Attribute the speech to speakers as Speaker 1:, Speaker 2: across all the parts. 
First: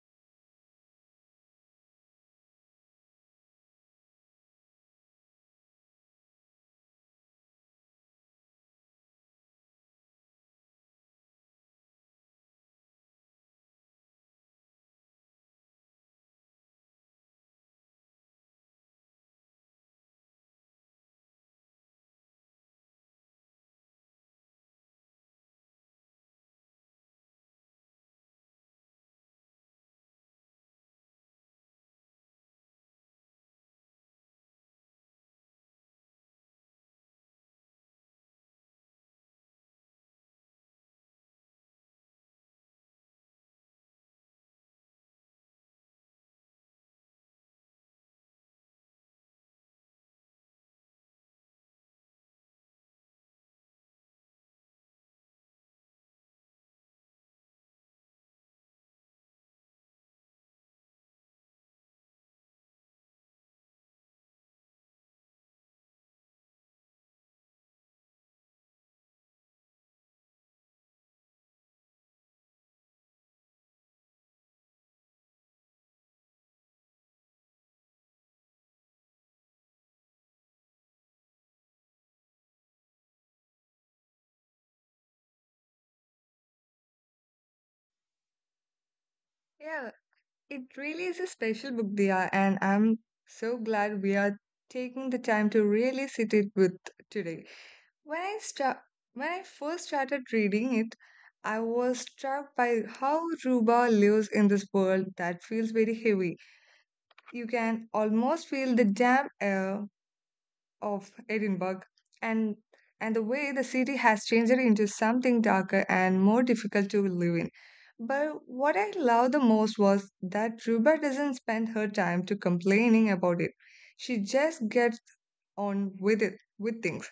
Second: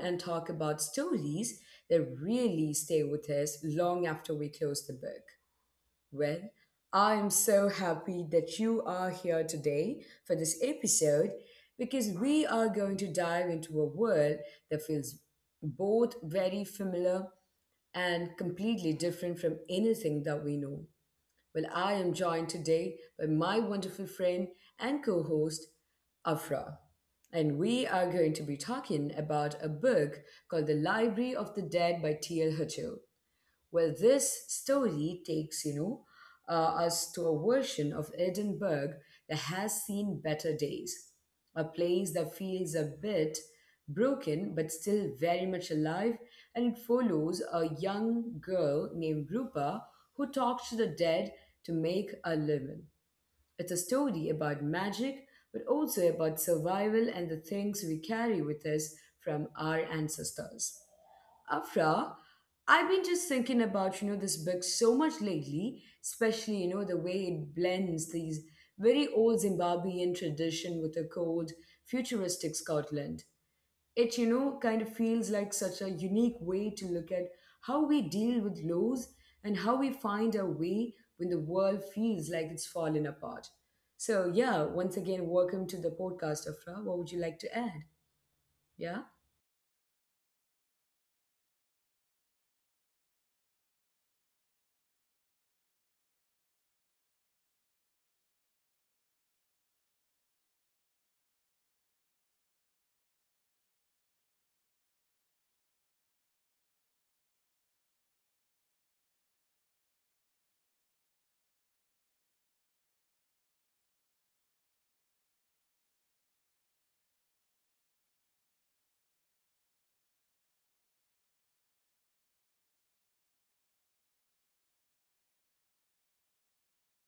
Speaker 1: and talk about stories that really stay with us long after we close the book. Well, I am so happy that you are here today for this episode because we are going to dive into a world that feels both very familiar and completely different from anything that we know. Well, I am joined today by my wonderful friend and co host, Afra. And we are going to be talking about a book called The Library of the Dead by T.L. Hutto. Well, this story takes, us to a version of Edinburgh that has seen better days, a place that feels a bit broken but still very much alive, and it follows a young girl named Rupa who talks to the dead to make a living. It's a story about magic, but also about survival and the things we carry with us from our ancestors. Afra, I've been just thinking about, you know, this book so much lately, especially, you know, the way it blends these very old Zimbabwean tradition with a cold, futuristic Scotland. It, you know, kind of feels like such a unique way to look at how we deal with loss and how we find our way when the world feels like it's fallen apart. So, yeah, once again, welcome to the podcast, Afra. What would you like to add? Yeah?
Speaker 2: Yeah, it really is a special book, Dia, and I'm so glad we are taking the time to really sit it with today. When I start, when I first started reading it, I was struck by how Ruba lives in this world that feels very heavy. You can almost feel the damp air of Edinburgh and the way the city has changed into something darker and more difficult to live in. But what I loved the most was that Ruba doesn't spend her time to complaining about it. She just gets on with it with things.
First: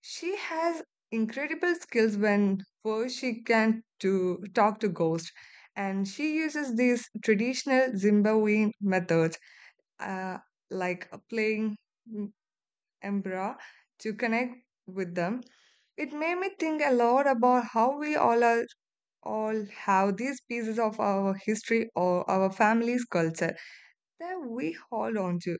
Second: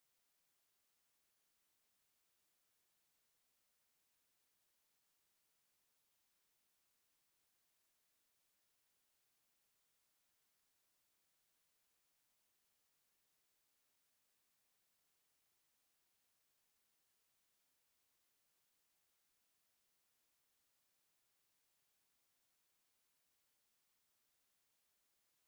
Speaker 2: She has incredible skills when first she can to talk to ghosts, and she uses these traditional Zimbabwean methods, uh, like playing Embra to connect with them. It made me think a lot about how we all are all have these pieces of our history or our family's culture that we hold on to,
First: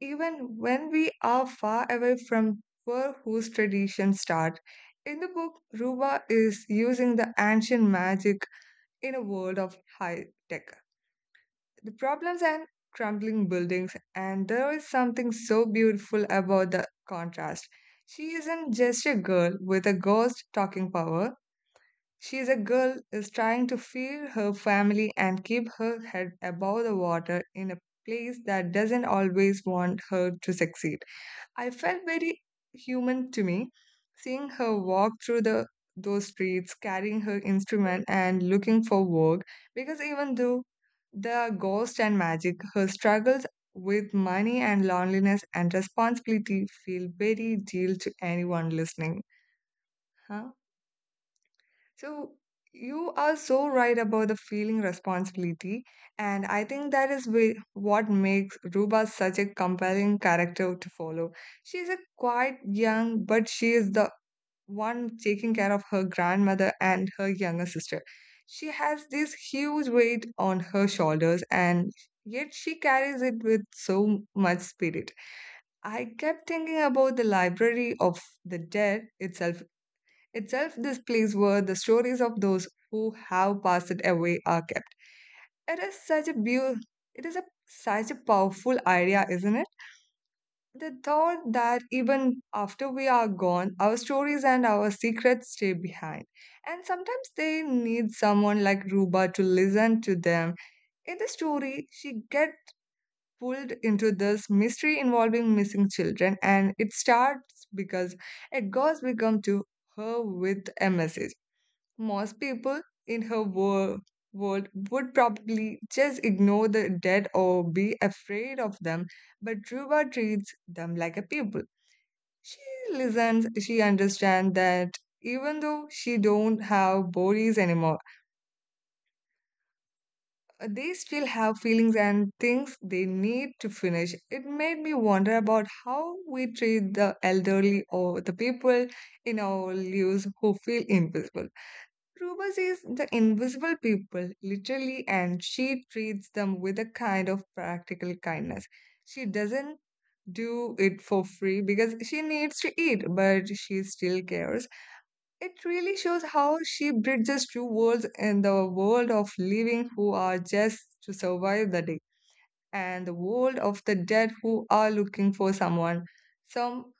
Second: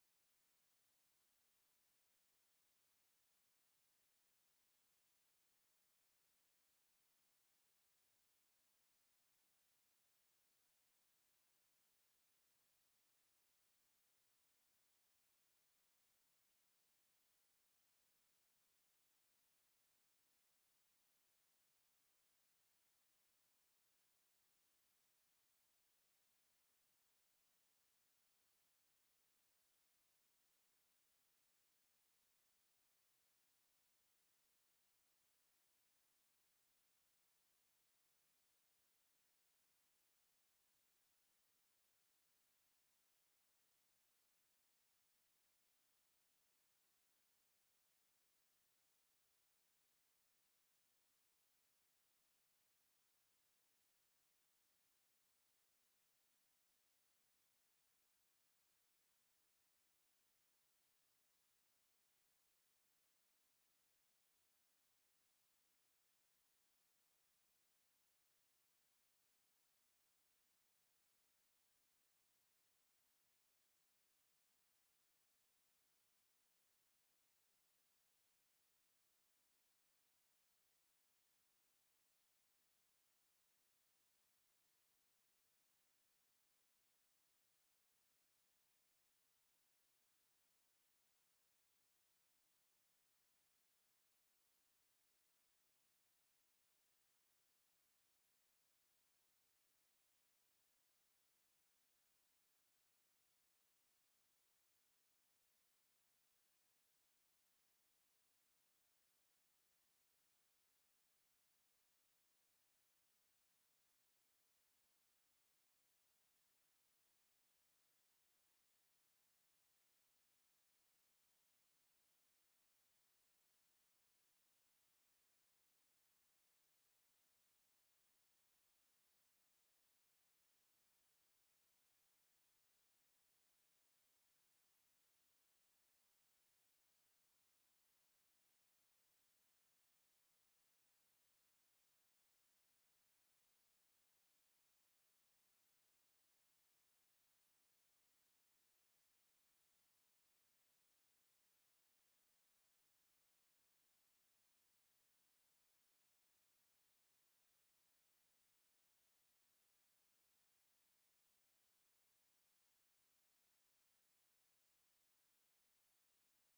Speaker 2: even when we are far away from where whose traditions start. In the book, Ruba is using the ancient magic in a world of high tech, the problems and crumbling buildings, and there is something so beautiful about the contrast. She isn't just a girl with a ghost talking power. She is a girl is trying to feed her family and keep her head above the water in a place that doesn't always want her to succeed. I felt very human to me, seeing her walk through the those streets, carrying her instrument and looking for work, because even though there are ghosts and magic, her struggles with money and loneliness and responsibility feel very real to anyone listening. Huh? So you are so right about the feeling responsibility, and I think that is what makes Ruba such a compelling character to follow. She is a quite young, but she is the one taking care of her grandmother and her younger sister. She has this huge weight on her shoulders, and yet she carries it with so much spirit. I kept thinking about the Library of the Dead itself, this place where the stories of those who have passed away are kept. It is it is a such a powerful idea, isn't it? The thought that even after we are gone, our stories and our secrets stay behind. And sometimes they need someone like Ruba to listen to them. In the story, she gets pulled into this mystery involving missing children, and it starts because Edgar's become to her with a message. Most people in her world would probably just ignore the dead or be afraid of them, but Dhruva treats them like a people. She listens, she understands that even though she don't have bodies anymore, they still have feelings and things they need to finish. It made me wonder about how we treat the elderly or the people in our lives who feel invisible. Ruba sees the invisible people literally, and she treats them with a kind of practical kindness. She doesn't do it for free because she needs to eat, but she still cares. It really shows how she bridges two worlds, in the world of living who are just to survive the day and the world of the dead who are looking for someone, some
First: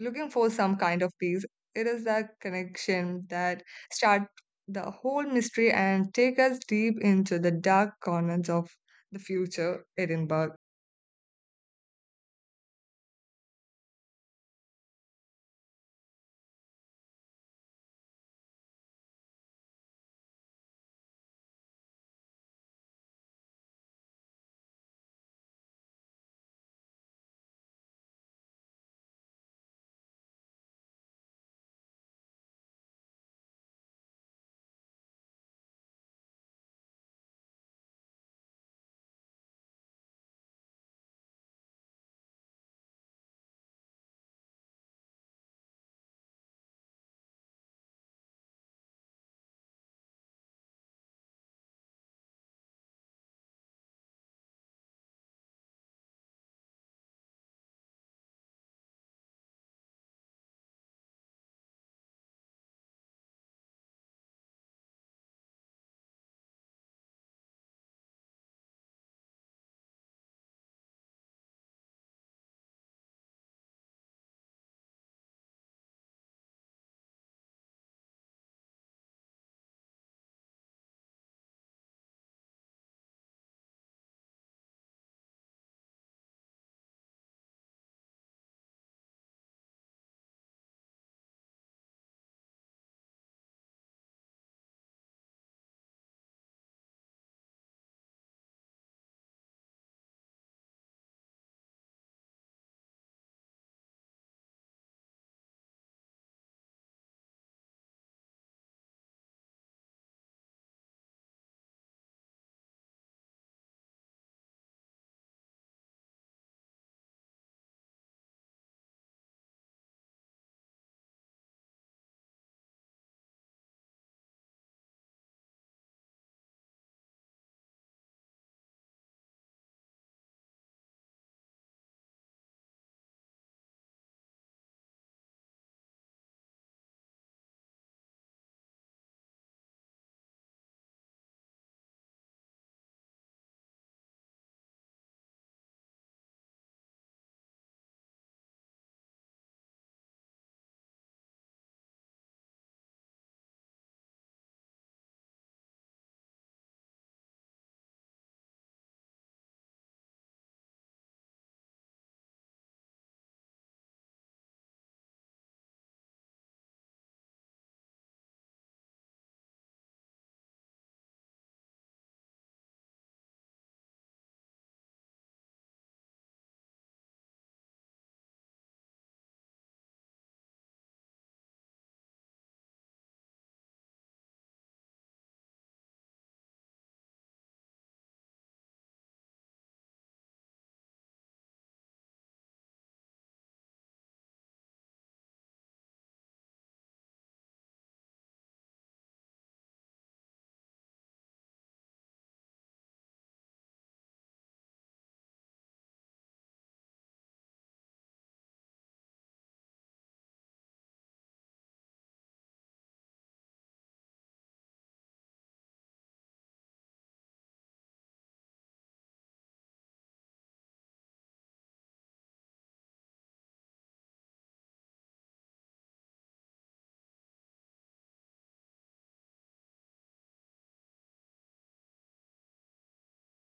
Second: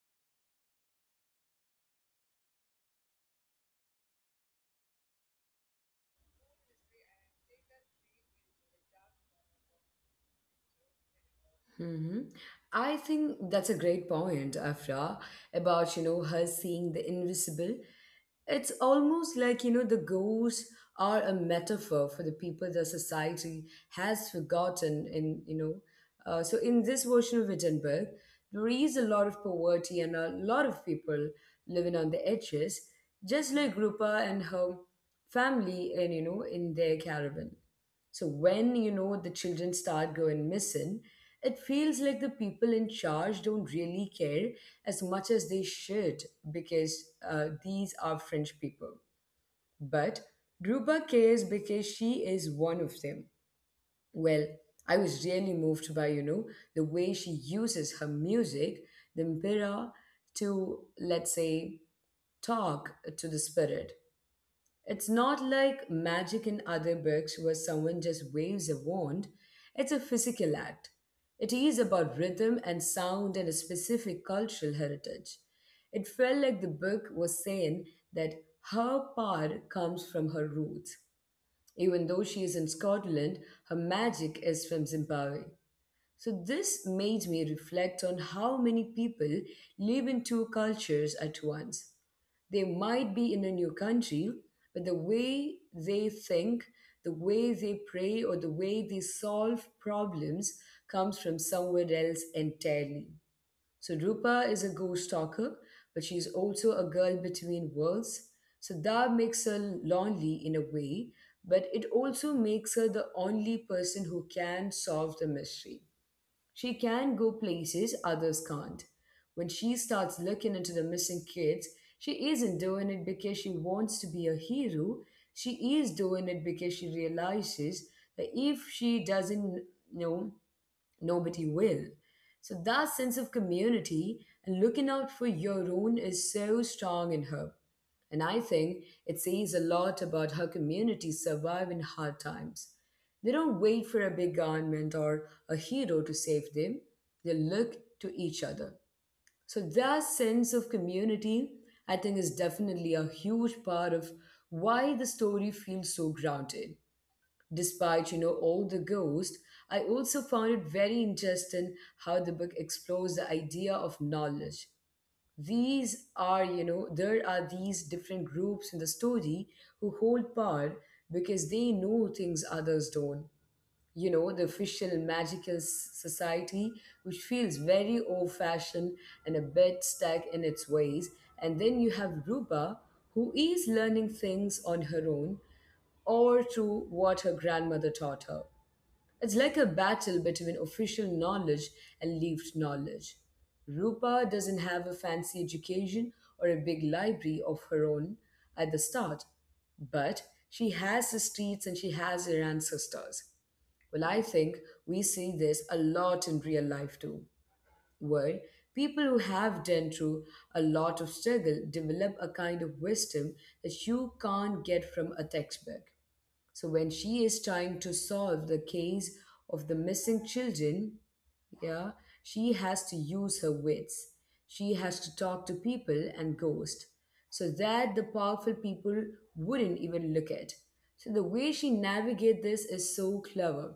Speaker 2: looking for some kind of peace. It is that connection that start the whole mystery and take us deep into the dark corners of the future Edinburgh.
Speaker 1: Hmm. I think that's a great point, Afra, about, you know, her seeing the invisible. It's almost like, you know, the ghosts are a metaphor for the people the society has forgotten. So in this version of Wittenberg, there is a lot of poverty and a lot of people living on the edges, just like Rupa and her family, and, you know, in their caravan. So when, you know, the children start going missing, it feels like the people in charge don't really care as much as they should because, these are French people. But Ruba cares because she is one of them. Well, I was really moved by, you know, the way she uses her music, the mpira, to, let's say, talk to the spirit. It's not like magic in other books where someone just waves a wand. It's a physical act. It is about rhythm and sound and a specific cultural heritage. It felt like the book was saying that her power comes from her roots. Even though she is in Scotland, her magic is from Zimbabwe. So this made me reflect on how many people live in two cultures at once. They might be in a new country, but the way they think, the way they pray, or the way they solve problems comes from somewhere else entirely. So Rupa is a ghost stalker, but she's also a girl between worlds. So that makes her lonely in a way, but it also makes her the only person who can solve the mystery. She can go places others can't. When she starts looking into the missing kids, she isn't doing it because she wants to be a hero. She is doing it because she realizes that if she doesn't, you know, nobody will. So that sense of community and looking out for your own is so strong in her. And I think it says a lot about how communities survive in hard times. They don't wait for a big government or a hero to save them, they look to each other. So that sense of community, I think, is definitely a huge part of why the story feels so grounded. Despite, you know, all the ghosts, I also found it very interesting how the book explores the idea of knowledge. These are, you know, there are these different groups in the story who hold power because they know things others don't. You know, the official magical s- society, which feels very old fashioned and a bit stuck in its ways. And then you have Ruba, who is learning things on her own or to what her grandmother taught her. It's like a battle between official knowledge and lived knowledge. Rupa doesn't have a fancy education or a big library of her own at the start, but she has the streets and she has her ancestors. Well, I think we see this a lot in real life too, where people who have done through a lot of struggle develop a kind of wisdom that you can't get from a textbook. So when she is trying to solve the case of the missing children, yeah, she has to use her wits. She has to talk to people and ghosts so that the powerful people wouldn't even look at. So the way she navigates this is so clever.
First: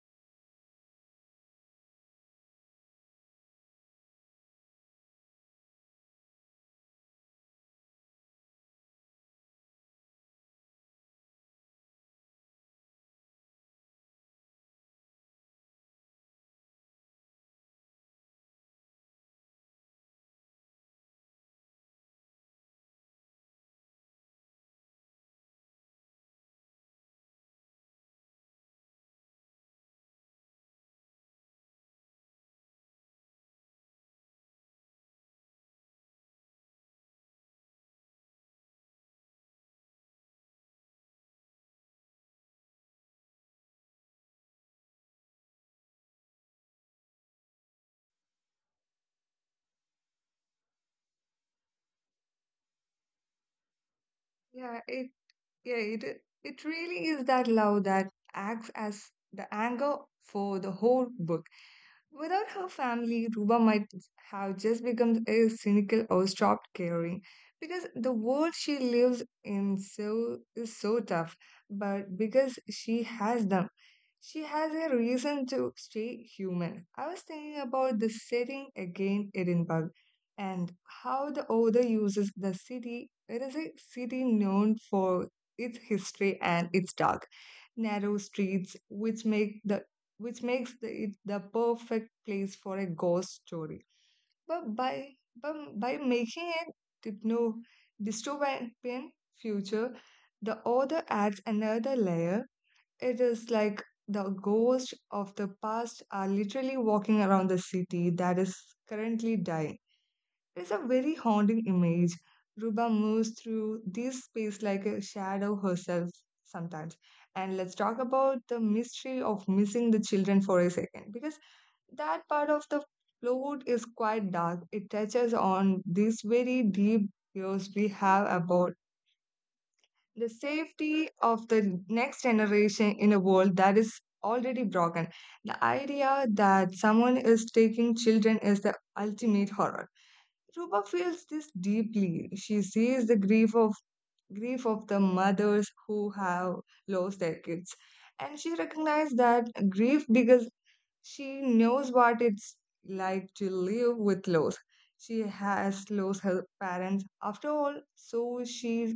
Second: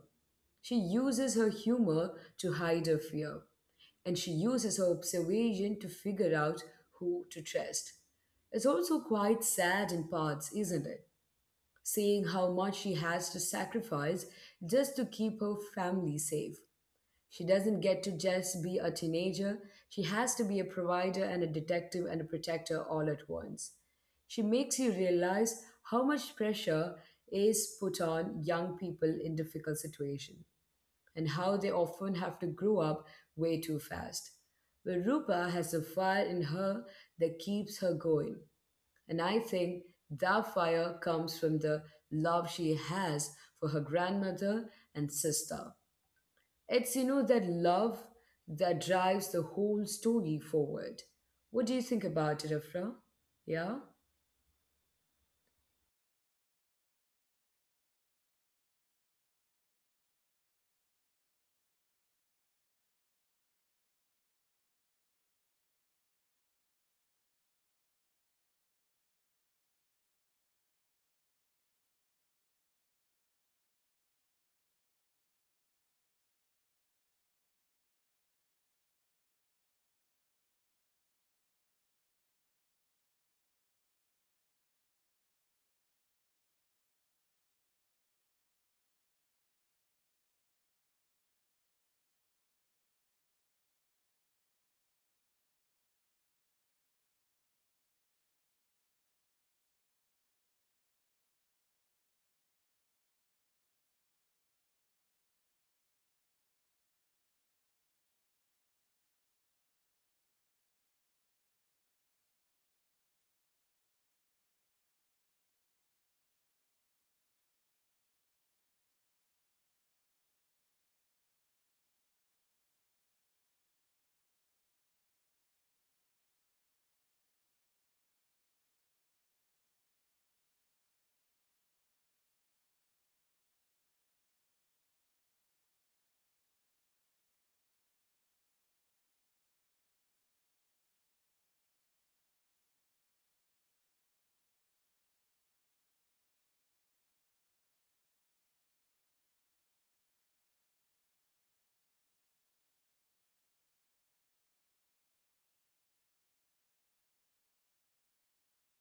Speaker 1: She uses her humor to hide her fear, and she uses her observation to figure out who to trust. It's also quite sad in parts, isn't it? Seeing how much she has to sacrifice just to keep her family safe. She doesn't get to just be a teenager, she has to be a provider and a detective and a protector all at once. She makes you realize how much pressure is put on young people in difficult situations and how they often have to grow up way too fast. But Rupa has a fire in her that keeps her going. And I think that fire comes from the love she has for her grandmother and sister. It's, you know, that love that drives the whole story forward. What do you think about it, Afra? Yeah?
Speaker 2: Yeah, it yeah, it it really is that love that acts as the anchor for the whole book. Without her family, Ruba might have just become a cynical, or stopped caring, because the world she lives in so is so tough. But because she has them, she has a reason to stay human. I was thinking about the setting again, Edinburgh, and how the author uses the city. It is a city known for its history and its dark, narrow streets, which make the which makes it the perfect place for a ghost story. But by making it hypno dystopian future, the author adds another layer. It is like the ghosts of the past are literally walking around the city that is currently dying. It's a very haunting image. Ruba moves through this space like a shadow herself sometimes. And let's talk about the mystery of missing the children for a second, because that part of the plot is quite dark. It touches on these very deep fears we have about the safety of the next generation in a world that is already broken. The idea that someone is taking children is the ultimate horror. Rupa feels this deeply. She sees the grief of the mothers who have lost their kids, and she recognizes that grief because she knows what it's like to live with loss. She has lost her parents after all, so she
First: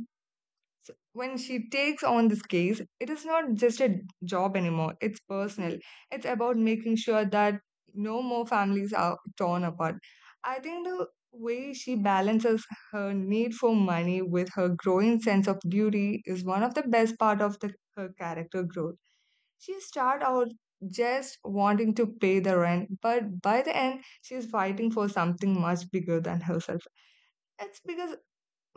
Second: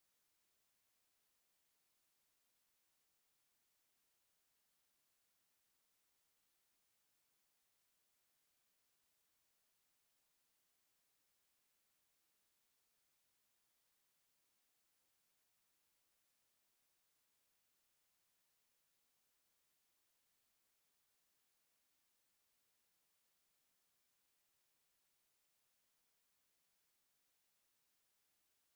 Speaker 2: so when she takes on this case, it is not just a job anymore, it's personal. It's about making sure that no more families are torn apart. I think the way she balances her need for money with her growing sense of duty is one of the best part of her character growth. She start out just wanting to pay the rent, but by the end, she's fighting for something much bigger than herself. It's because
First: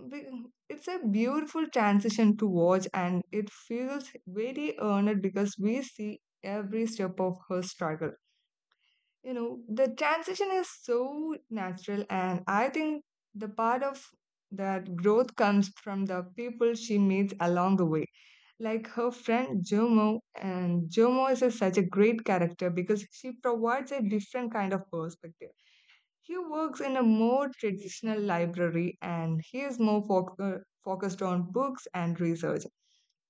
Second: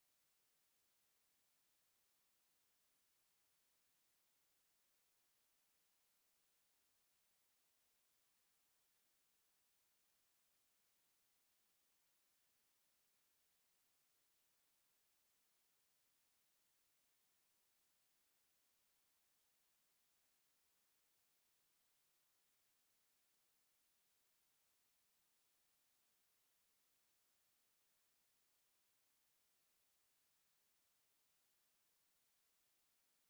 Speaker 2: it's a beautiful transition to watch, and it feels very earned because we see every step of her struggle. You know, the transition is so natural, and I think the part of that growth comes from the people she meets along the way, like her friend Jomo. And Jomo is such a great character because she provides a different kind of perspective. He works in a more traditional library, and he is more focused on books and research.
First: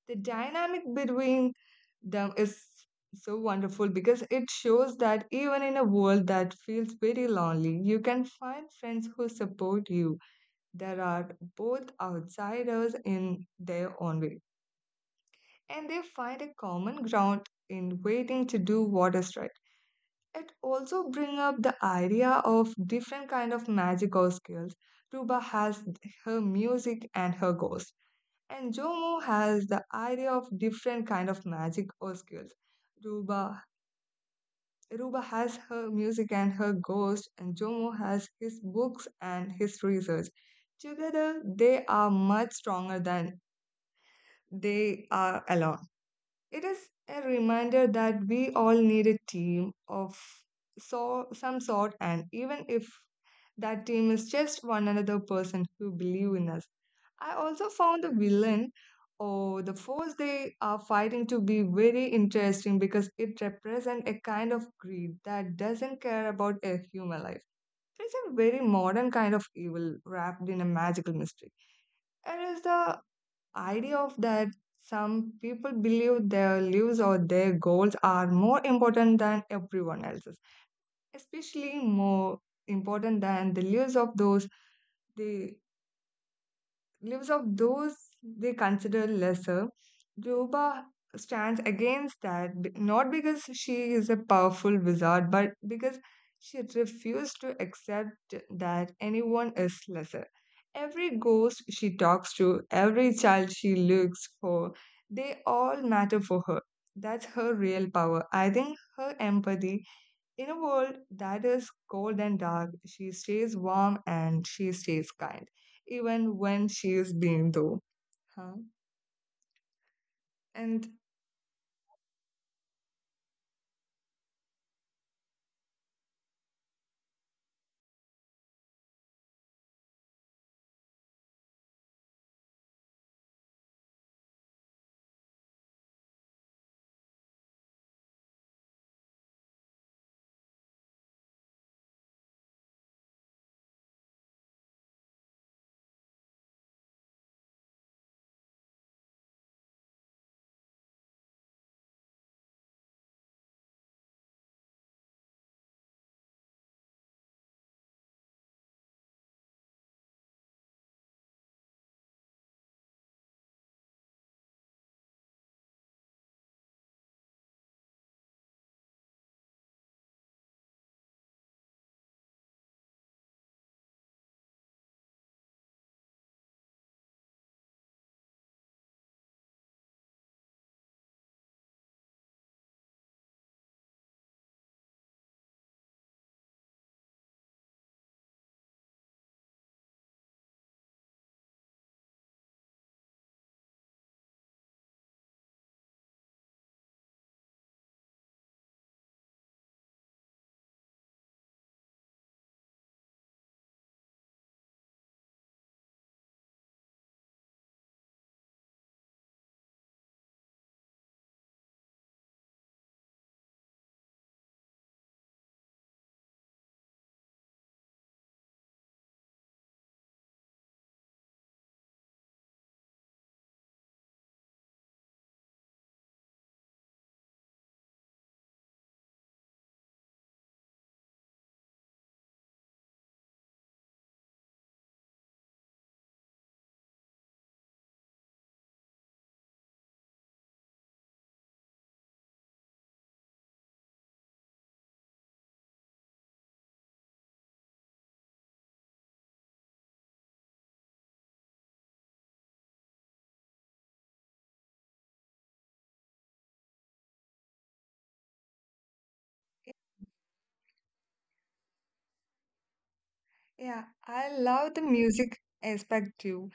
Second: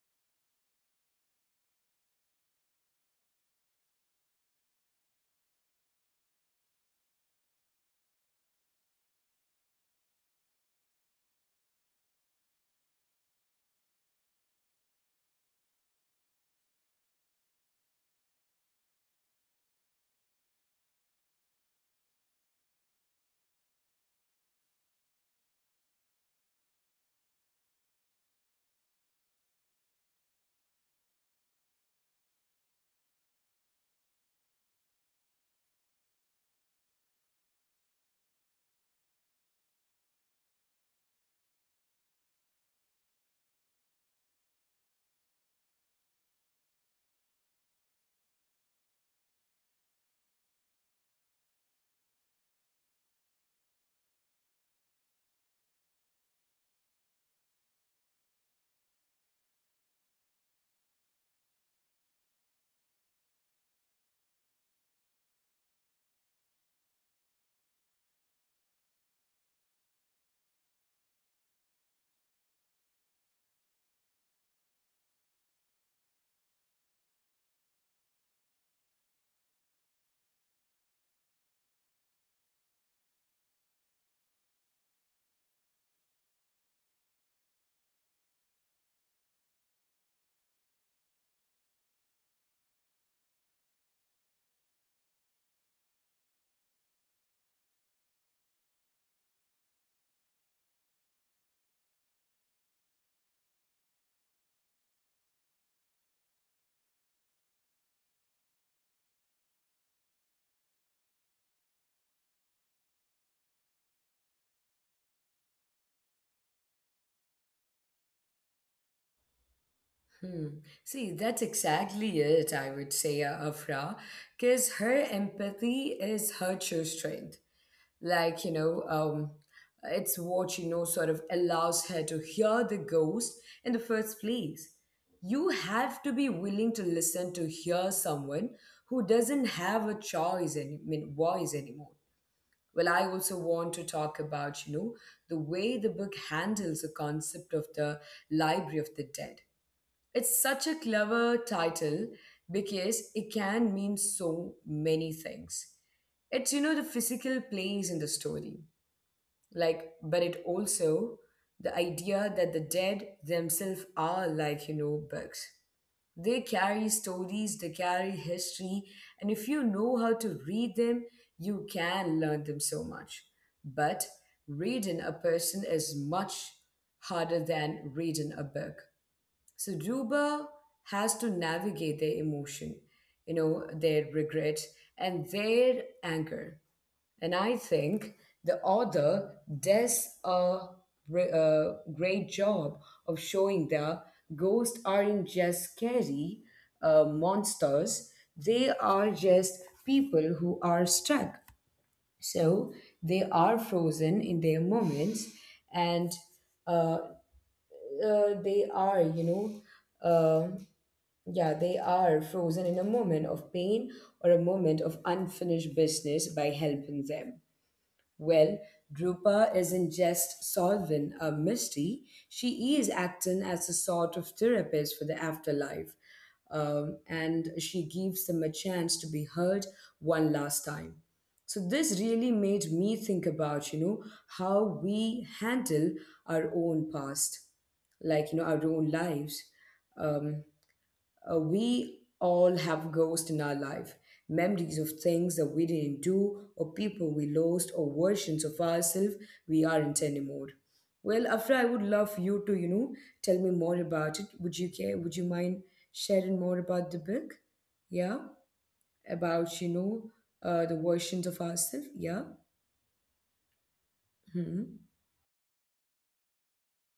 Speaker 2: The dynamic between them is so wonderful because it shows that even in a world that feels very lonely, you can find friends who support you. There are both outsiders in their own way, and they find a common ground in waiting to do what is right. It also bring up the idea of different kind of magical skills. Tuba has her music and her ghost, and Jomo has the idea of different kind of magic or skills. Ruba ruba has her music and her ghost, and Jomo has his books and his research. Together they are much stronger than they are alone. It is a reminder that we all need a team of some sort, and even if that team is just one another person who believe in us. I also found the villain or the force they are fighting to be very interesting because it represents a kind of greed that doesn't care about a human life. It's a very modern kind of evil wrapped in a magical mystery. It is the idea of that some people believe their lives or their goals are more important than everyone else's, especially more important than the lives of those they lives of those they consider lesser. Juba stands against that, not because she is a powerful wizard, but because she refused to accept that anyone is lesser. Every ghost she talks to, every child she looks for, they all matter for her. That's her real power. I think her empathy, in a world that is cold and dark, she stays warm and she stays kind, even when she is being though. Huh?
Speaker 1: Hmm.
Speaker 2: And
Speaker 1: See, that's exactly it, I would say, Afra, because her empathy is her true strength. Like, you know, it's what, you know, sort of allows her to hear the ghost in the first place. You have to be willing to listen to hear someone who doesn't have a choice, and I mean voice anymore. Well, I also want to talk about, you know, the way the book handles the concept of the library of the dead. It's such a clever title because it can mean so many things. It's, you know, the physical place in the story, like, but it also the idea that the dead themselves are like, you know, books. They carry stories, they carry history, and if you know how to read them, you can learn them so much. But reading a person is much harder than reading a book. So Juba has to navigate their emotion, you know, their regret and their anger. And I think the author does a great job of showing that ghosts aren't just scary monsters, they are just people who are stuck. So they are frozen in their moments, and uh, they are, you know, uh, yeah, they are frozen in a moment of pain or a moment of unfinished business by helping them. Well, Drupa isn't just solving a mystery, she is acting as a sort of therapist for the afterlife. And she gives them a chance to be heard one last time. So this really made me think about, you know, how we handle our own past, like, you know, our own lives. Um, we all have ghosts in our life, memories of things that we didn't do, or people we lost, or versions of ourselves we aren't anymore. Well, Afra, I would love you to, you know, tell me more about it. Would you care? Would you mind sharing more about the book? Yeah, about, you know, the versions of ourselves. Yeah.
Speaker 2: yeah, I
Speaker 1: Mm-hmm.
Speaker 2: love the music aspect too.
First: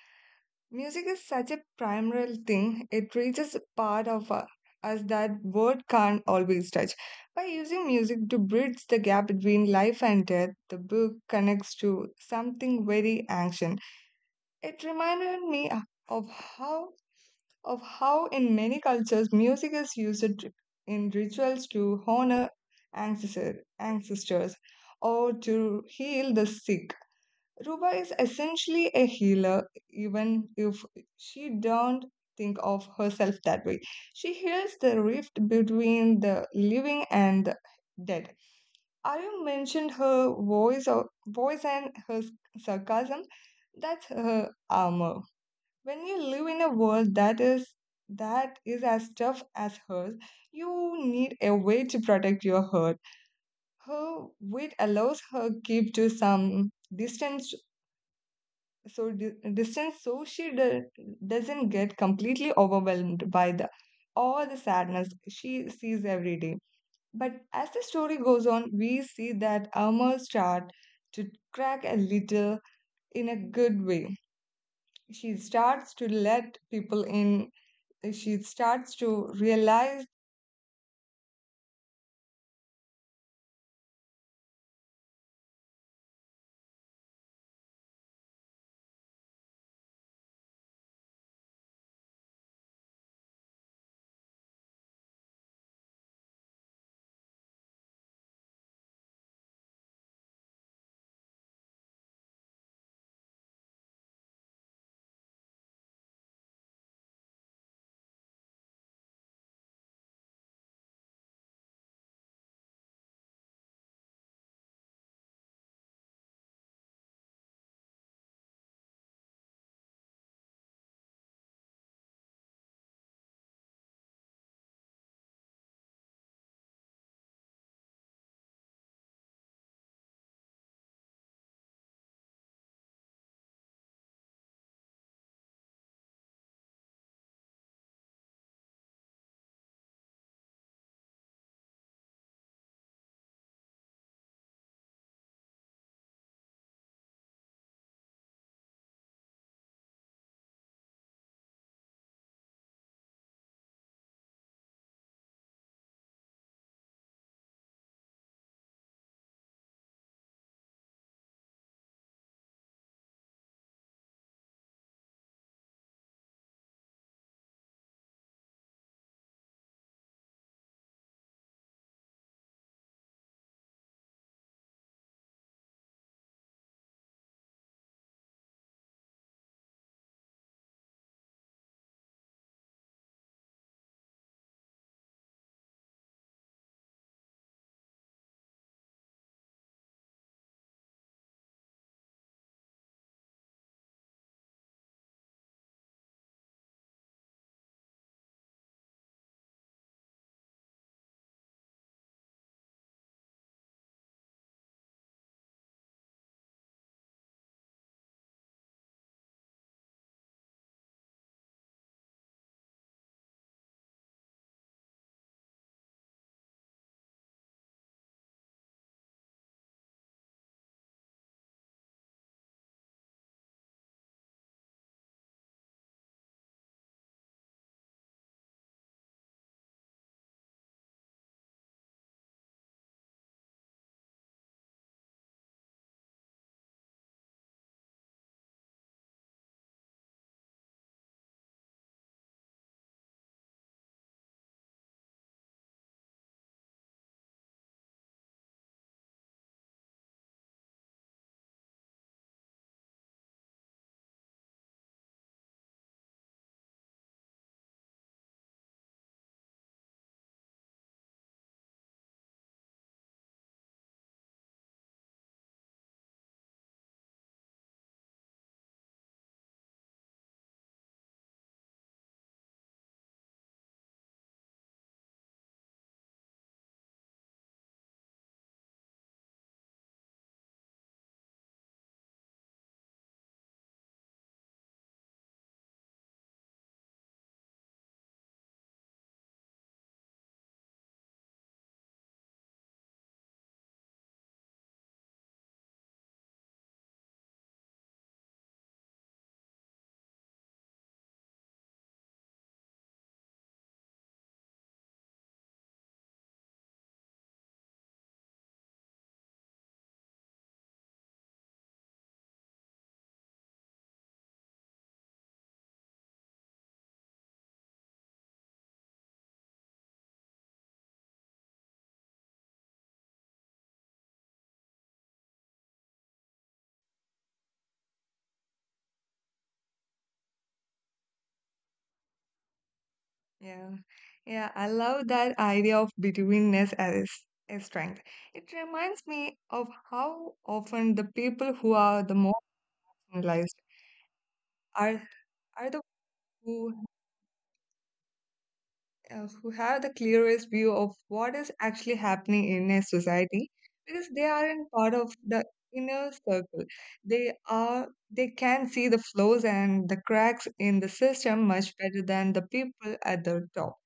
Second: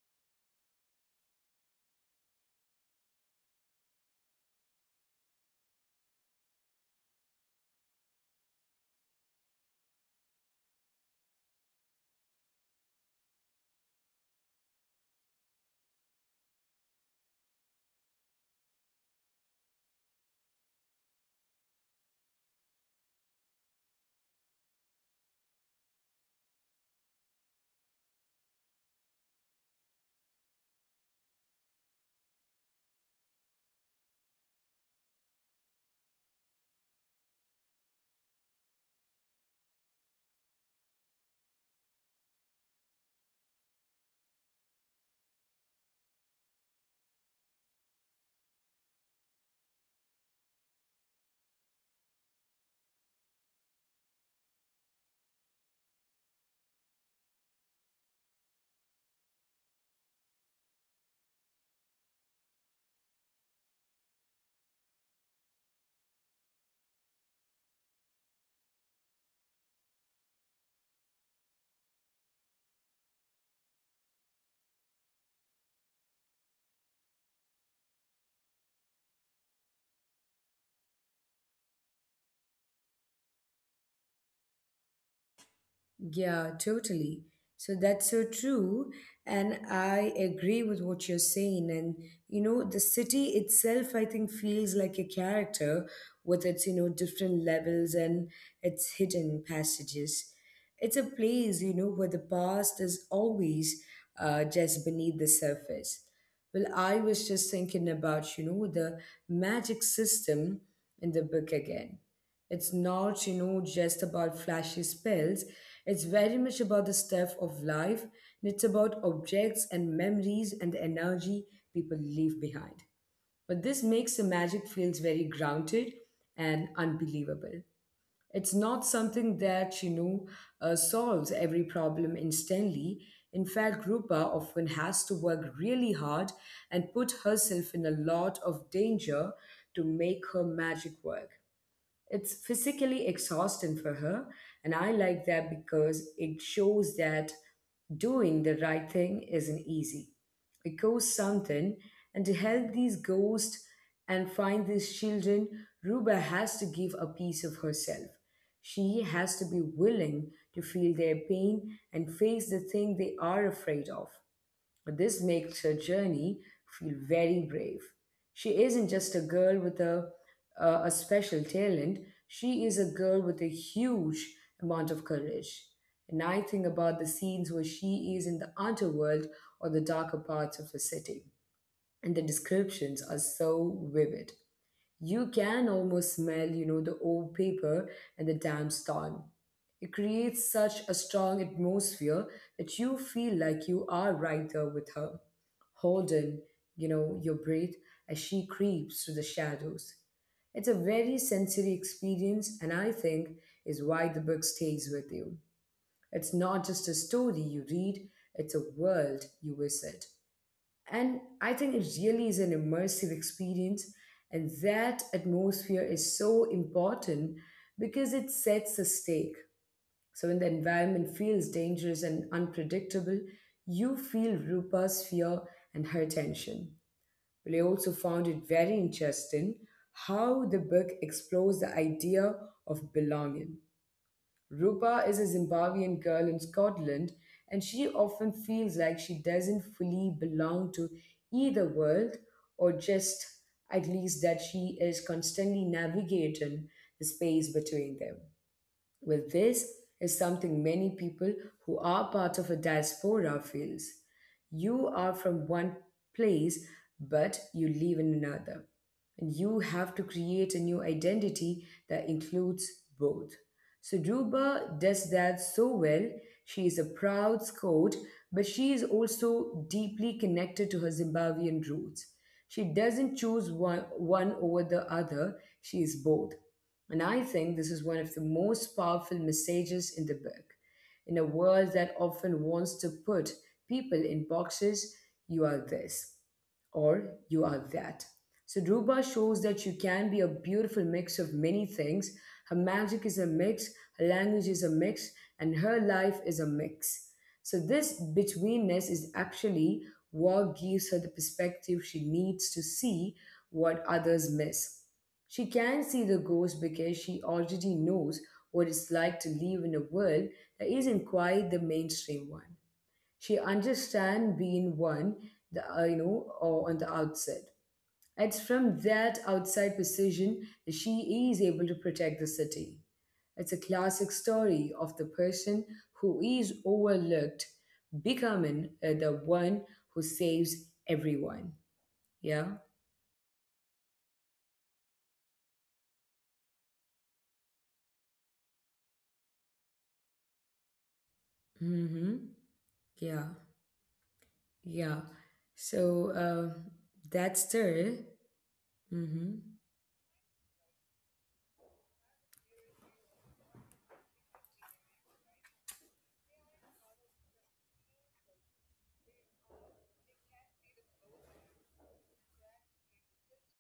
Speaker 2: Music is such a primal thing, it reaches a part of us that word can't always touch. By using music to bridge the gap between life and death, the book connects to something very ancient. It reminded me of how of how, in many cultures, music is used in rituals to honor ancestors or to heal the sick. Ruba is essentially a healer, even if she don't think of herself that way. She heals the rift between the living and the dead. Arya mentioned her voice and her sarcasm. That's her armor when you live in a world that is as tough as hers. You need a way to protect your heart. Her wit allows her keep to some distance, so distance, so doesn't get completely overwhelmed by the all the sadness she sees every day. But as the story goes on, we see that armor start to crack a little, in a good way. She starts to let people in, she starts to realize.
Speaker 1: Yeah, totally. So that's so true. And I agree with what you're saying. And, you know, the city itself, I think, feels like a character with its, you know, different levels and its hidden passages. It's a place, you know, where the past is always just beneath the surface. Well, I was just thinking about, you know, the magic system in the book again. It's not, you know, just about flashy spells. It's very much about the stuff of life, and it's about objects and memories and the energy people leave behind. But this makes the magic feels very grounded and unbelievable. It's not something that, you know, solves every problem instantly. In fact, Rupa often has to work really hard and put herself in a lot of danger to make her magic work. It's physically exhausting for her, and I like that because it shows that doing the right thing isn't easy. It costs something, and to help these ghosts and find these children, Ruba has to give a piece of herself. She has to be willing to feel their pain and face the thing they are afraid of. This makes her journey feel very brave. She isn't just a girl with a special talent, she is a girl with a huge amount of courage. And I think about the scenes where she is in the underworld or the darker parts of the city, and the descriptions are so vivid. You can almost smell, you know, the old paper and the damp stone. It creates such a strong atmosphere that you feel like you are right there with her, holding, you know, your breath as she creeps through the shadows. It's a very sensory experience, and I think is why the book stays with you. It's not just a story you read, it's a world you visit. And I think it really is an immersive experience. And that atmosphere is so important because it sets the stake. So when the environment feels dangerous and unpredictable, you feel Rupa's fear and her tension. But I also found it very interesting how the book explores the idea of belonging. Rupa is a Zimbabwean girl in Scotland, and she often feels like she doesn't fully belong to either world, or just at least that she is constantly navigating the space between them. Well, this is something many people who are part of a diaspora feels. You are from one place, but you live in another. And you have to create a new identity that includes both. So Ruba does that so well. She is a proud Scout, but she is also deeply connected to her Zimbabwean roots. She doesn't choose one over the other, she is both. And I think this is one of the most powerful messages in the book. In a world that often wants to put people in boxes, you are this or you are that. So Ruba shows that you can be a beautiful mix of many things. Her magic is a mix, her language is a mix, and her life is a mix. So this betweenness is actually what gives her the perspective she needs to see what others miss. She can see the ghost because she already knows what it's like to live in a world that isn't quite the mainstream one. She understands being one, or on the outside. It's from that outside position that she is able to protect the city. It's a classic story of the person who is overlooked becoming the one who saves everyone. Yeah.
Speaker 2: Yeah, yeah, I love that idea of betweenness as a strength. It reminds me of how often the people who are the most
Speaker 1: Mm-hmm. Yeah.
Speaker 2: analyzed are
Speaker 1: Yeah.
Speaker 2: are the
Speaker 1: So
Speaker 2: who
Speaker 1: uh, that's there.
Speaker 2: who
Speaker 1: Mm-hmm.
Speaker 2: have the clearest view of what is actually happening in a society, because they aren't part of the inner circle. They are they can see the flaws and the cracks in the system much better than the people at the top.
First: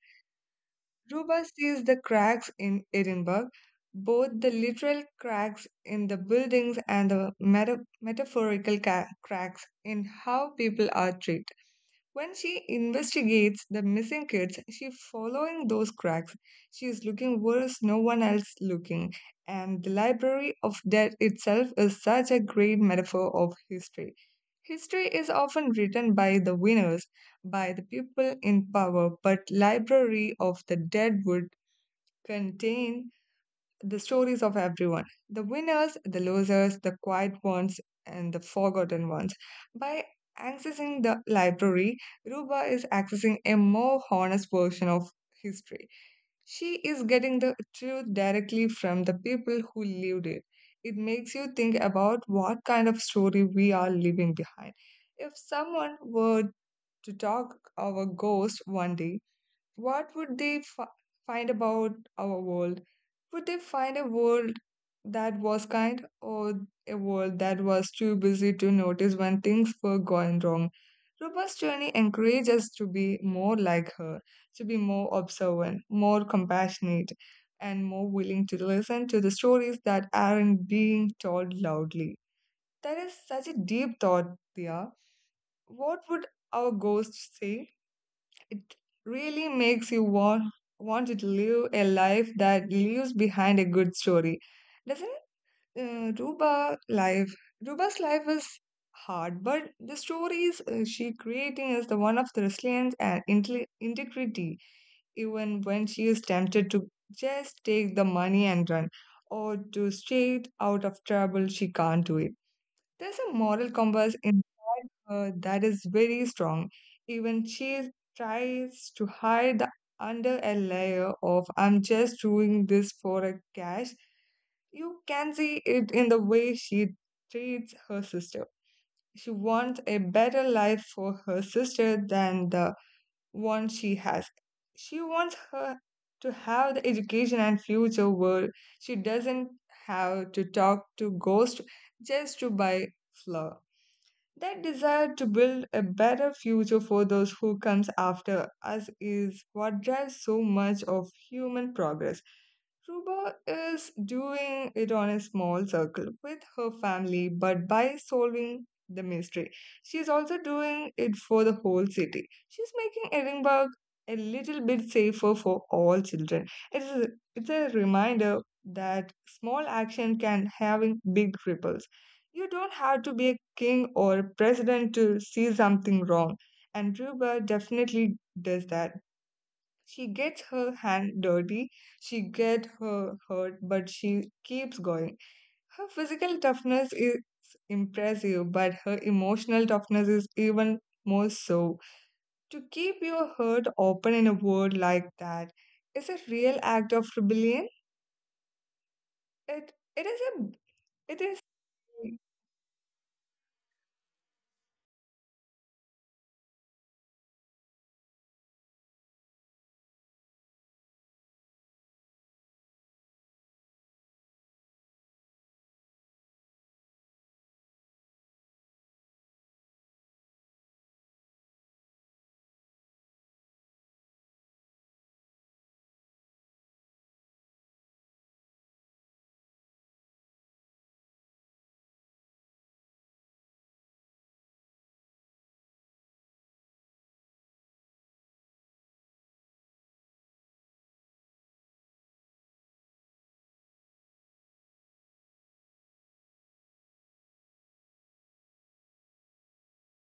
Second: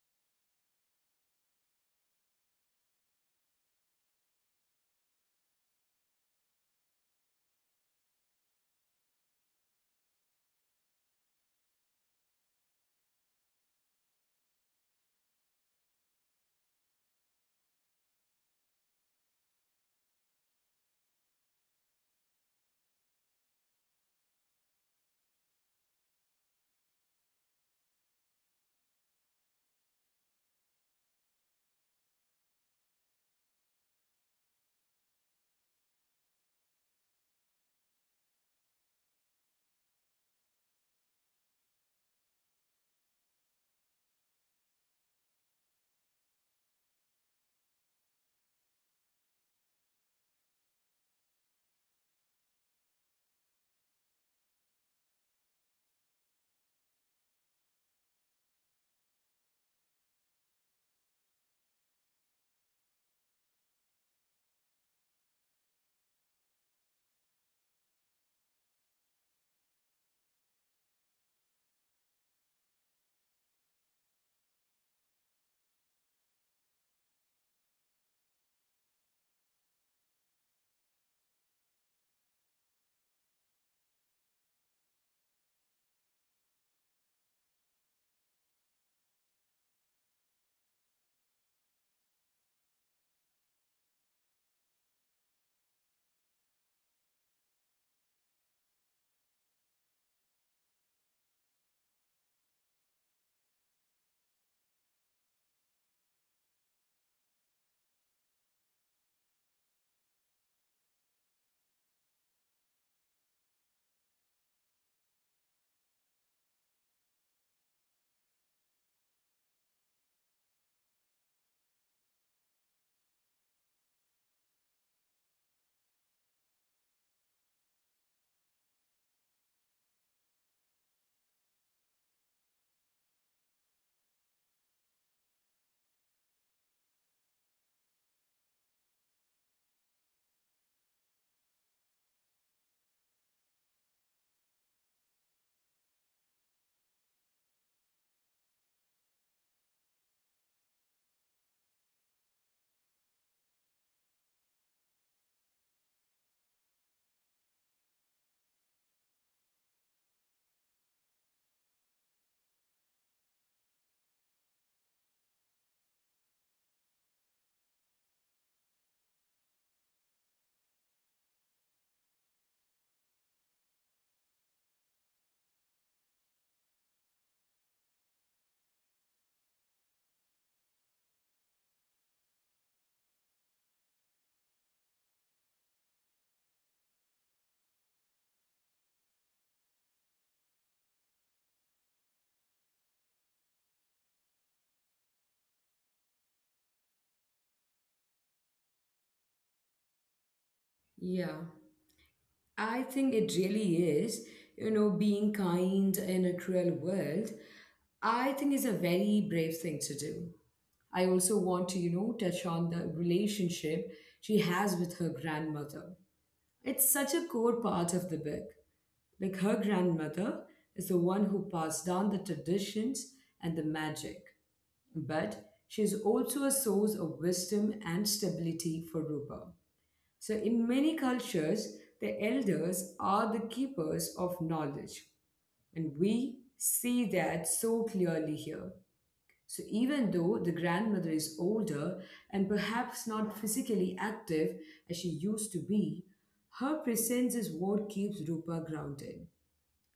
Speaker 2: Ruba sees the cracks in Edinburgh, both the literal cracks in the buildings and the metaphorical cracks in how people are treated. When she investigates the missing kids, she's following those cracks. She is looking where no one else looking, and the Library of Death itself is such a great metaphor of history. History is often written by the winners, by the people in power, but Library of the Dead would contain the stories of everyone: the winners, the losers, the quiet ones, and the forgotten ones. By accessing the library, Ruba is accessing a more honest version of history. She is getting the truth directly from the people who lived it. It makes you think about what kind of story we are leaving behind. If someone were to talk our ghost one day, what would they find about our world? Would they find a world that was kind, or a world that was too busy to notice when things were going wrong? Ruba's journey encourages us to be more like her, to be more observant, more compassionate, and more willing to listen to the stories that aren't being told loudly. That is such a deep thought, Dia. What would our ghosts say? It really makes you want to live a life that leaves behind a good story, doesn't it? Uh, Ruba life. Ruba's life is hard, but the stories, she creating is the one of the resilience and integrity. Even when she is tempted to just take the money and run, or to stay out of trouble, she can't do it. There's a moral compass in her that is very strong. Even she tries to hide under a layer of I'm just doing this for a cash. You can see it in the way she treats her sister. She wants a better life for her sister than the one she has. She wants her to have the education and future where she doesn't have to talk to ghosts just to buy flour. That desire to build a better future for those who comes after us is what drives so much of human progress. Ruba is doing it on a small circle with her family, but by solving the mystery, she is also doing it for the whole city. She's making Edinburgh a little bit safer for all children. It is a, it's a reminder that small action can have big ripples. You don't have to be a king or a president to see something wrong, and Ruba definitely does that. She gets her hand dirty, she gets her hurt, but she keeps going. Her physical toughness is impressive, but her emotional toughness is even more so. To keep your heart open in a world like that is a real act of rebellion. It is a it is
Speaker 1: Yeah, I think it really is. You know, being kind in a cruel world, I think is a very brave thing to do. I also want to, you know, touch on the relationship she has with her grandmother. It's such a core part of the book. Like, her grandmother is the one who passed down the traditions and the magic. But she is also a source of wisdom and stability for Rupa. So, in many cultures, the elders are the keepers of knowledge, and we see that so clearly here. So, even though the grandmother is older and perhaps not physically active as she used to be, her presence is what keeps Rupa grounded.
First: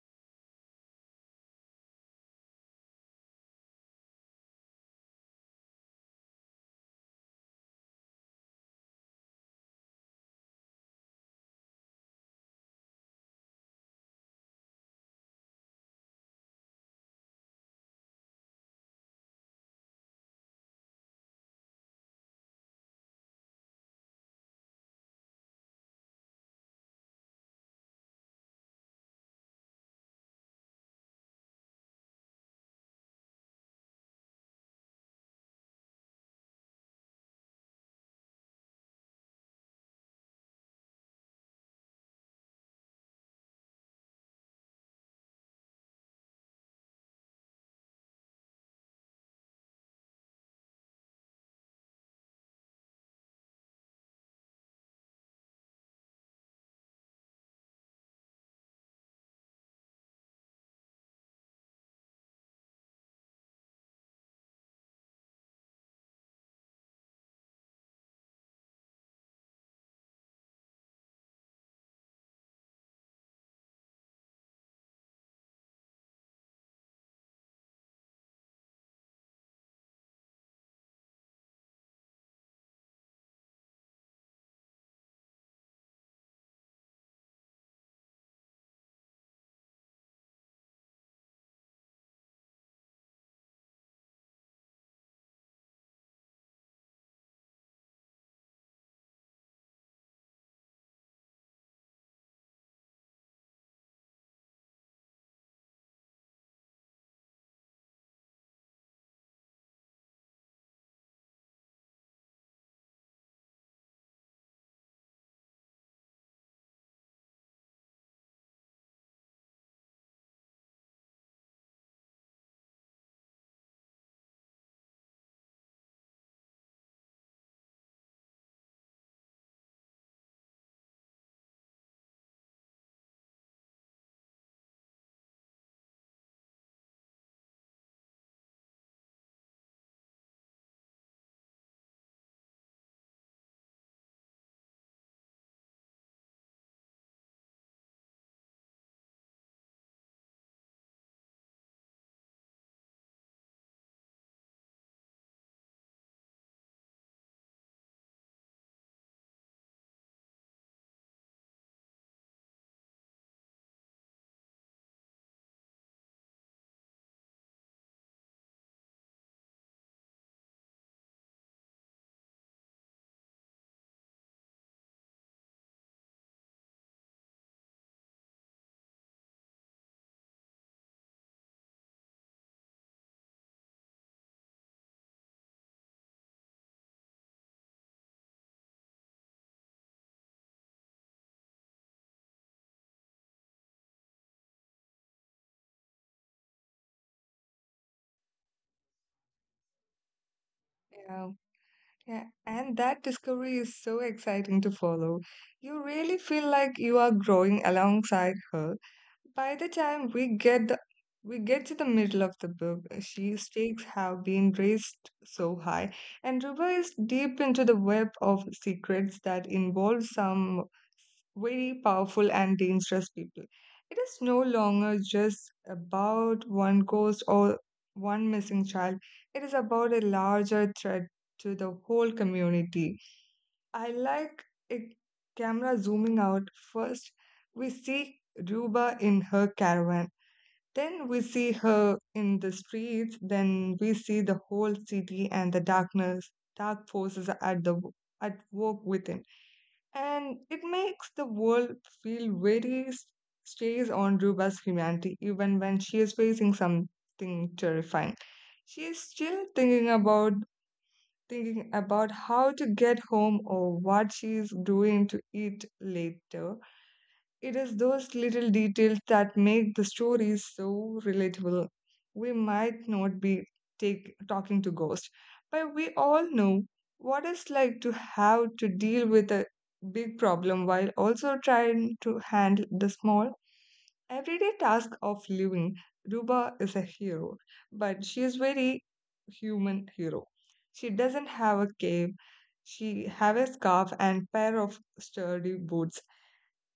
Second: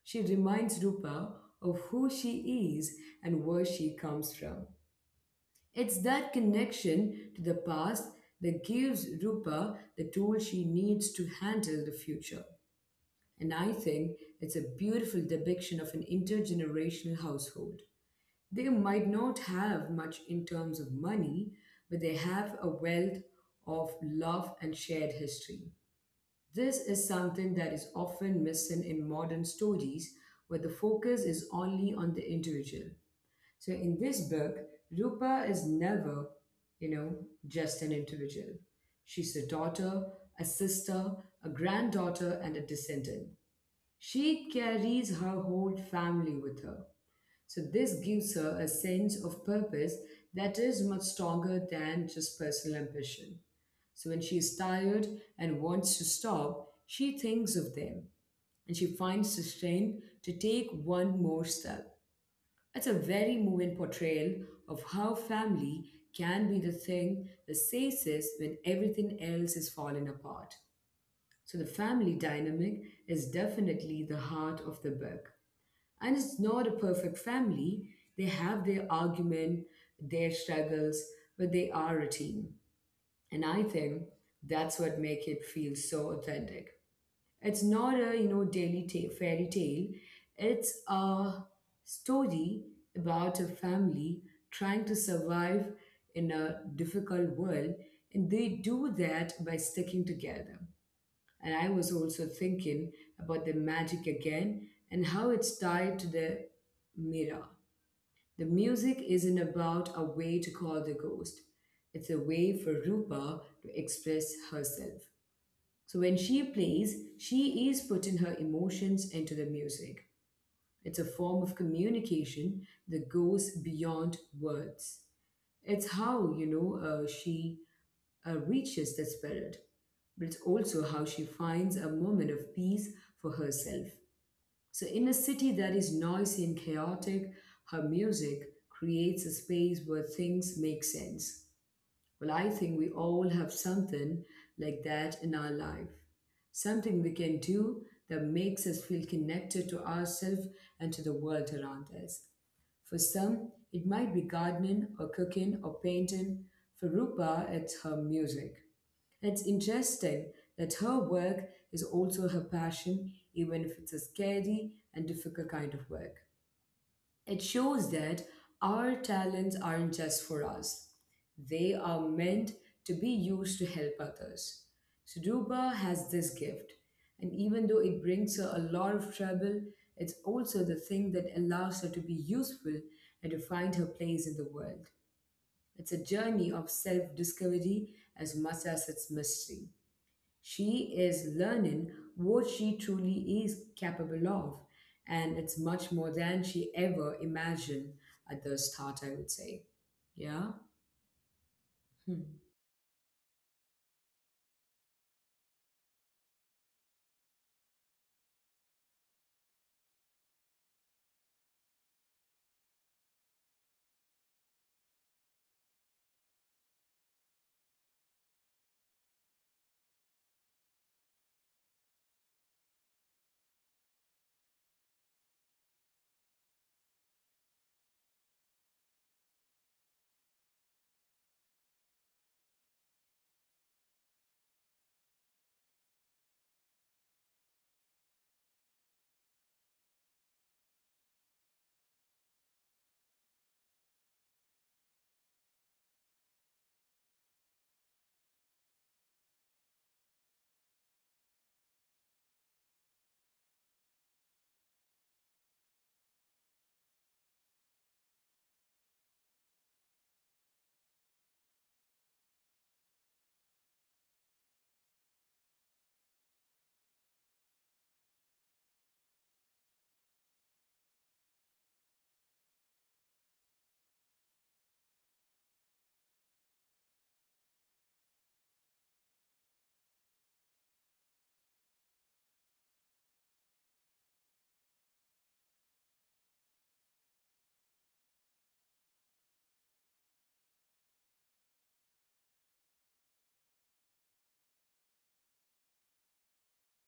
Speaker 1: She reminds Rupa of who she is and where she comes from. It's that connection to the past that gives Rupa the tool she needs to handle the future. And I think it's a beautiful depiction of an intergenerational household. They might not have much in terms of money, but they have a wealth of love and shared history. This is something that is often missing in modern stories where the focus is only on the individual. So in this book, Rupa is never, you know, just an individual. She's a daughter, a sister, a granddaughter, and a descendant. She carries her whole family with her. So this gives her a sense of purpose that is much stronger than just personal ambition. So when she is tired and wants to stop, she thinks of them and she finds the strength to take one more step. It's a very moving portrayal of how family can be the thing that saves us when everything else is falling apart. So, the family dynamic is definitely the heart of the book. And it's not a perfect family. They have their argument, their struggles, but they are a team. And I think that's what makes it feel so authentic. It's not a, you know, fairy tale. It's a story about a family trying to survive in a difficult world, and they do that by sticking together. And I was also thinking about the magic again and how it's tied to the mirror. The music isn't about a way to call the ghost. It's a way for Rupa to express herself. So when she plays, she is putting her emotions into the music. It's a form of communication that goes beyond words. It's how, you know, she reaches the spirit, but it's also how she finds a moment of peace for herself. So in a city that is noisy and chaotic, her music creates a space where things make sense. Well, I think we all have something like that in our life. Something we can do that makes us feel connected to ourselves and to the world around us. For some, it might be gardening or cooking or painting. For Rupa, it's her music. It's interesting that her work is also her passion, even if it's a scary and difficult kind of work. It shows that our talents aren't just for us, they are meant to be used to help others. Suduba has this gift, and even though it brings her a lot of trouble, it's also the thing that allows her to be useful and to find her place in the world. It's a journey of self discovery as much as its mystery. She is learning what she truly is capable of, and it's much more than she ever imagined at the start, I would say. Yeah.
Speaker 2: Yeah,
Speaker 1: Hmm.
Speaker 2: yeah, and that discovery is so exciting to follow. You really feel like you are growing alongside her. By the time we get the we get to the middle of the book, she's stakes have been raised so high, and Ruba is deep into the web of secrets that involve some very powerful and dangerous people. It is no longer just about one ghost or one missing child. It is about a larger threat to the whole community. I like a camera zooming out. First, we see Ruba in her caravan, then we see her in the streets, then we see the whole city and dark forces at the at work within. And it makes the world feel very stays on Ruba's humanity even when she is facing something terrifying. She is still thinking about how to get home or what she is doing to eat later. It is those little details that make the stories so relatable. We might not be talking to ghosts, but we all know what it's like to have to deal with a big problem while also trying to handle the small everyday task of living. Ruba is a hero, but she is very human hero. She doesn't have a cape. She have a scarf and pair of sturdy boots,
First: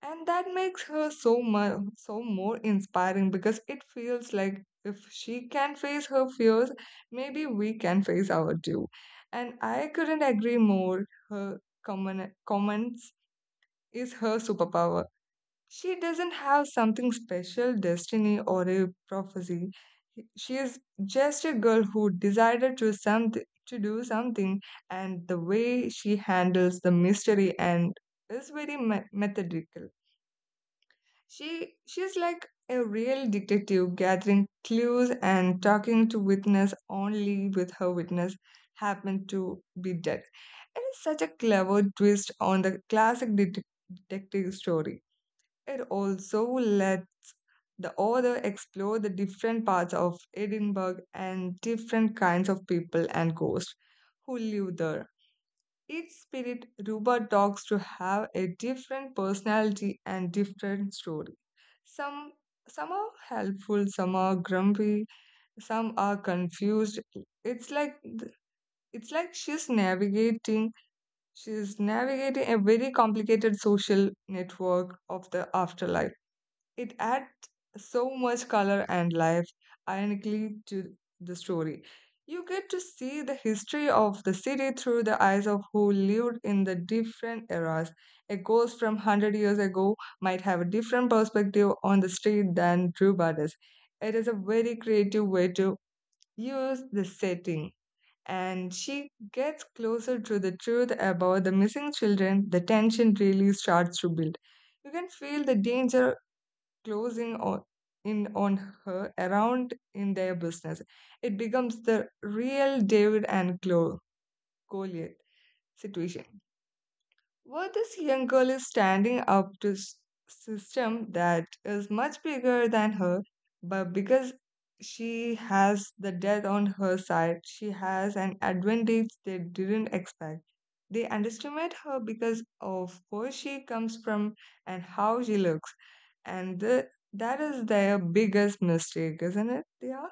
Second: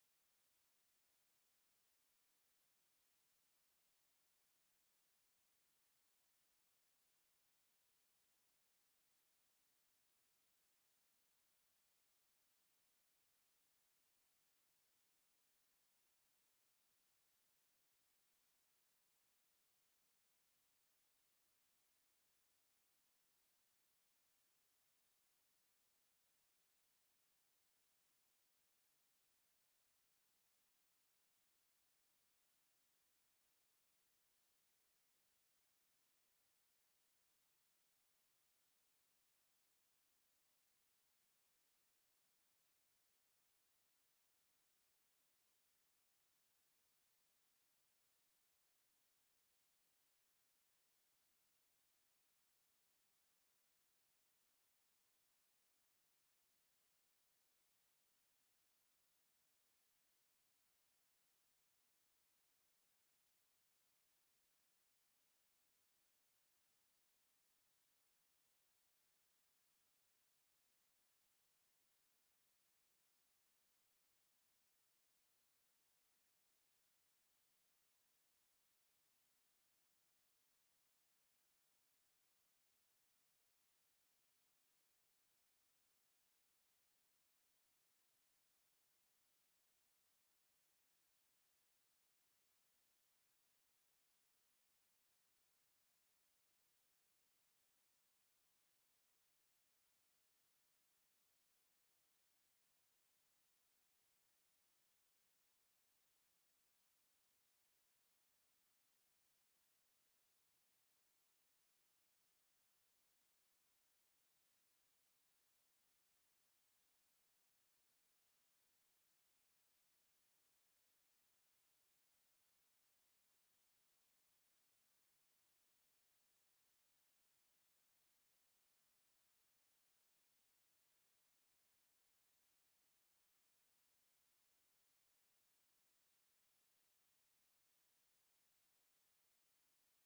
Speaker 2: and that makes her so much more inspiring because it feels like if she can face her fears, maybe we can face our too. And I couldn't agree more. Her comments is her superpower. She doesn't have something special destiny or a prophecy. She is just a girl who decided to something to do something. And the way she handles the mystery and is very methodical. She she's like a real detective gathering clues and talking to witness, only with her witness happened to be dead. It is such a clever twist on the classic detective story. It also lets the author explore the different parts of Edinburgh and different kinds of people and ghosts who live there. Each spirit robot talks to have a different personality and different story. Some some are helpful, some are grumpy, some are confused. It's like th- it's like she's navigating a very complicated social network of the afterlife. It adds so much color and life, ironically, to the story. You get to see the history of the city through the eyes of who lived in the different eras. A ghost from 100 years ago might have a different perspective on the street than Drew does. It is a very creative way to use the setting. And she gets closer to the truth about the missing children, the tension really starts to build. You can feel the danger close in on, in on her around in their business. It becomes the real David and Goliath situation. Where this young girl is standing up to system that is much bigger than her, but because she has the death on her side, she has an advantage they didn't expect. They underestimate her because of where she comes from and how she looks, and that is their biggest mistake, isn't it? Yeah.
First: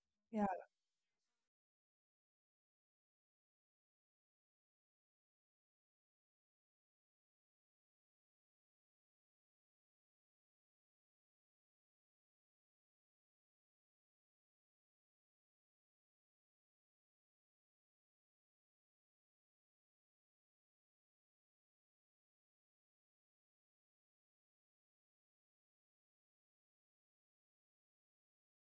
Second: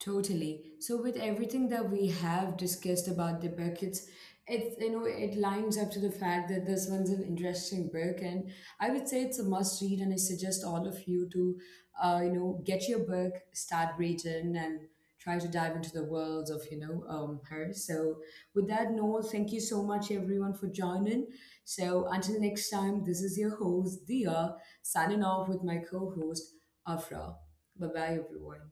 Speaker 1: Totally. So with everything that we have discussed about the book, it's you know it lines up to the fact that this one's an interesting book, and I would say it's a must read, and I suggest all of you to you know get your book, start reading, and try to dive into the worlds of you know her. So with that Noel, thank you so much everyone for joining. So until next time, this is your host Dia signing off with my co-host Afra. Bye bye everyone.